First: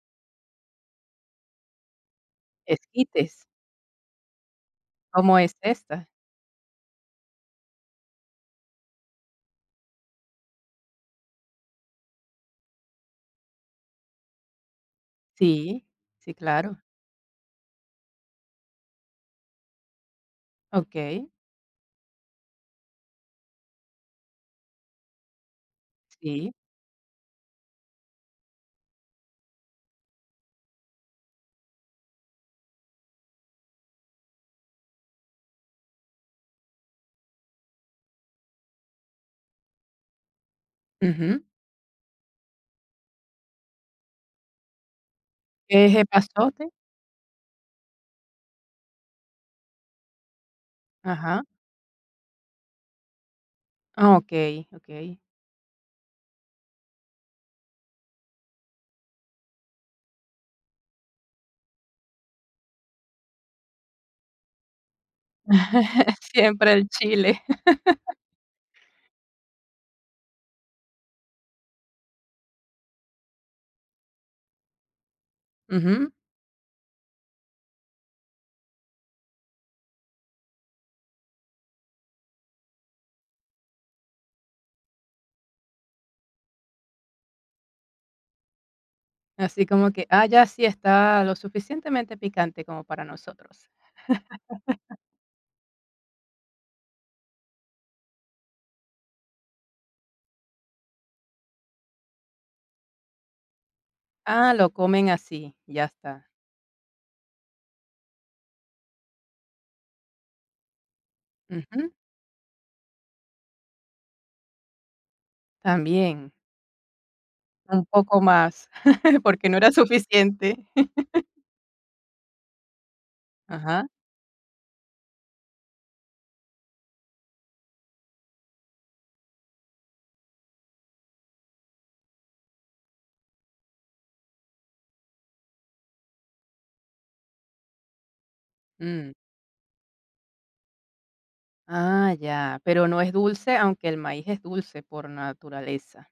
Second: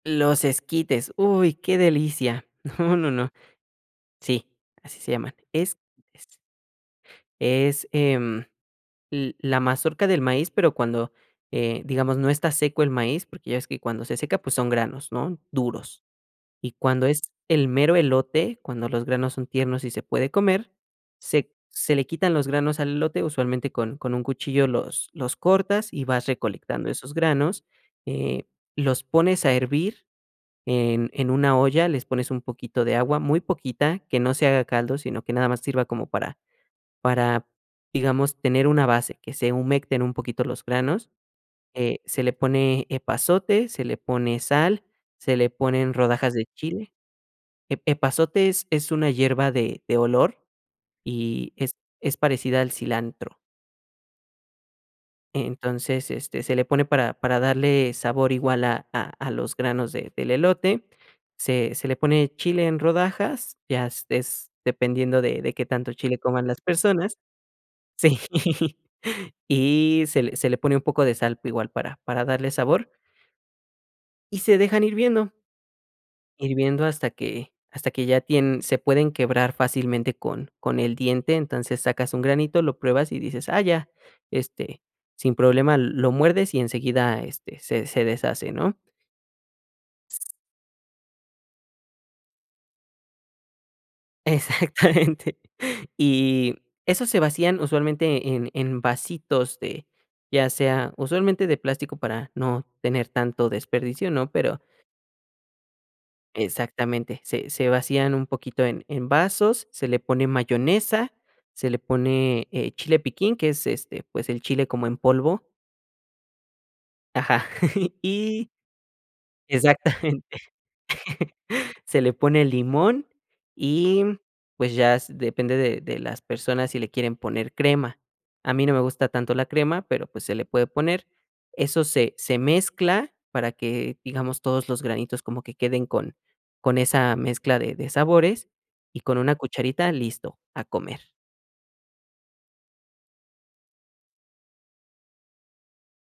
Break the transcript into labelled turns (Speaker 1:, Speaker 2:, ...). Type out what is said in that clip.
Speaker 1: Los esquites, uy, qué delicia, no, no, no.
Speaker 2: ¿Esquites?
Speaker 1: Sí, así se llaman,
Speaker 2: ¿Cómo es esta?
Speaker 1: esquites, es, em, l la mazorca del maíz, pero cuando, eh, digamos, no está seco el maíz, porque ya ves que cuando se seca, pues son granos, ¿no?,
Speaker 2: Sí,
Speaker 1: duros,
Speaker 2: sí
Speaker 1: y
Speaker 2: claro.
Speaker 1: cuando es el mero elote, cuando los granos son tiernos y se puede comer,
Speaker 2: Okey.
Speaker 1: se se le quitan los granos al elote, usualmente con con un cuchillo los los cortas, y vas
Speaker 2: Sí.
Speaker 1: recolectando esos granos, eh, los pones a hervir en en una olla, les pones un poquito de agua, muy poquita, que no se haga caldo, sino que nada más sirva como para para, digamos, tener una base, que se humecten un poquito los granos,
Speaker 2: Ujú.
Speaker 1: eh, se le pone epazote, se le pone sal, se le
Speaker 2: ¿Que
Speaker 1: ponen
Speaker 2: es
Speaker 1: rodajas de
Speaker 2: epazote?
Speaker 1: chile ep epazote es es una hierba de de olor,
Speaker 2: Ajá.
Speaker 1: y es es parecida al cilantro.
Speaker 2: Ah, okey, okey.
Speaker 1: Entonces, este, se le pone para para darle sabor igual a a a los granos de del elote, se se le pone chile en rodajas, ya s es dependiendo de de qué tanto chile coman las
Speaker 2: Siempre el
Speaker 1: personas,
Speaker 2: chile.
Speaker 1: sí, y se le se le pone un poco de sal igual para para darle sabor y se dejan hirviendo.
Speaker 2: Ujú.
Speaker 1: Hirviendo hasta que hasta que ya tien se pueden quebrar fácilmente con con el diente, entonces sacas un granito, lo pruebas y dices: "Ah, ya". Este, sin problema lo muerdes y enseguida, este, se se deshace, ¿no?
Speaker 2: Así como que: "Ah, ya, sí está lo suficientemente picante como para nosotros".
Speaker 1: Exactamente, y esos se vacían usualmente en en vasitos de, ya sea usualmente de plástico para no tener tanto desperdicio, ¿no?,
Speaker 2: Ah,
Speaker 1: pero.
Speaker 2: lo comen así, ya está.
Speaker 1: Exactamente, se se vacían un poquito en en vasos, se le pone mayonesa, se le
Speaker 2: Ujú.
Speaker 1: pone, eh, chile piquín, que es, este, pues el chile como en polvo.
Speaker 2: También.
Speaker 1: Ajá,
Speaker 2: Un poco
Speaker 1: y
Speaker 2: más, porque no era
Speaker 1: exactamente,
Speaker 2: suficiente.
Speaker 1: se le pone limón,
Speaker 2: Ajá.
Speaker 1: y pues ya s depende de de las personas si le quieren poner crema, a mí no me gusta tanto la crema, pero pues se le puede poner, eso se se mezcla para que, digamos, todos los granitos como que queden con con esa mezcla de de sabores, y
Speaker 2: Mm.
Speaker 1: con una cucharita, listo, a comer.
Speaker 2: Ah, ya, ¿pero no es dulce?, aunque el maíz es dulce por naturaleza.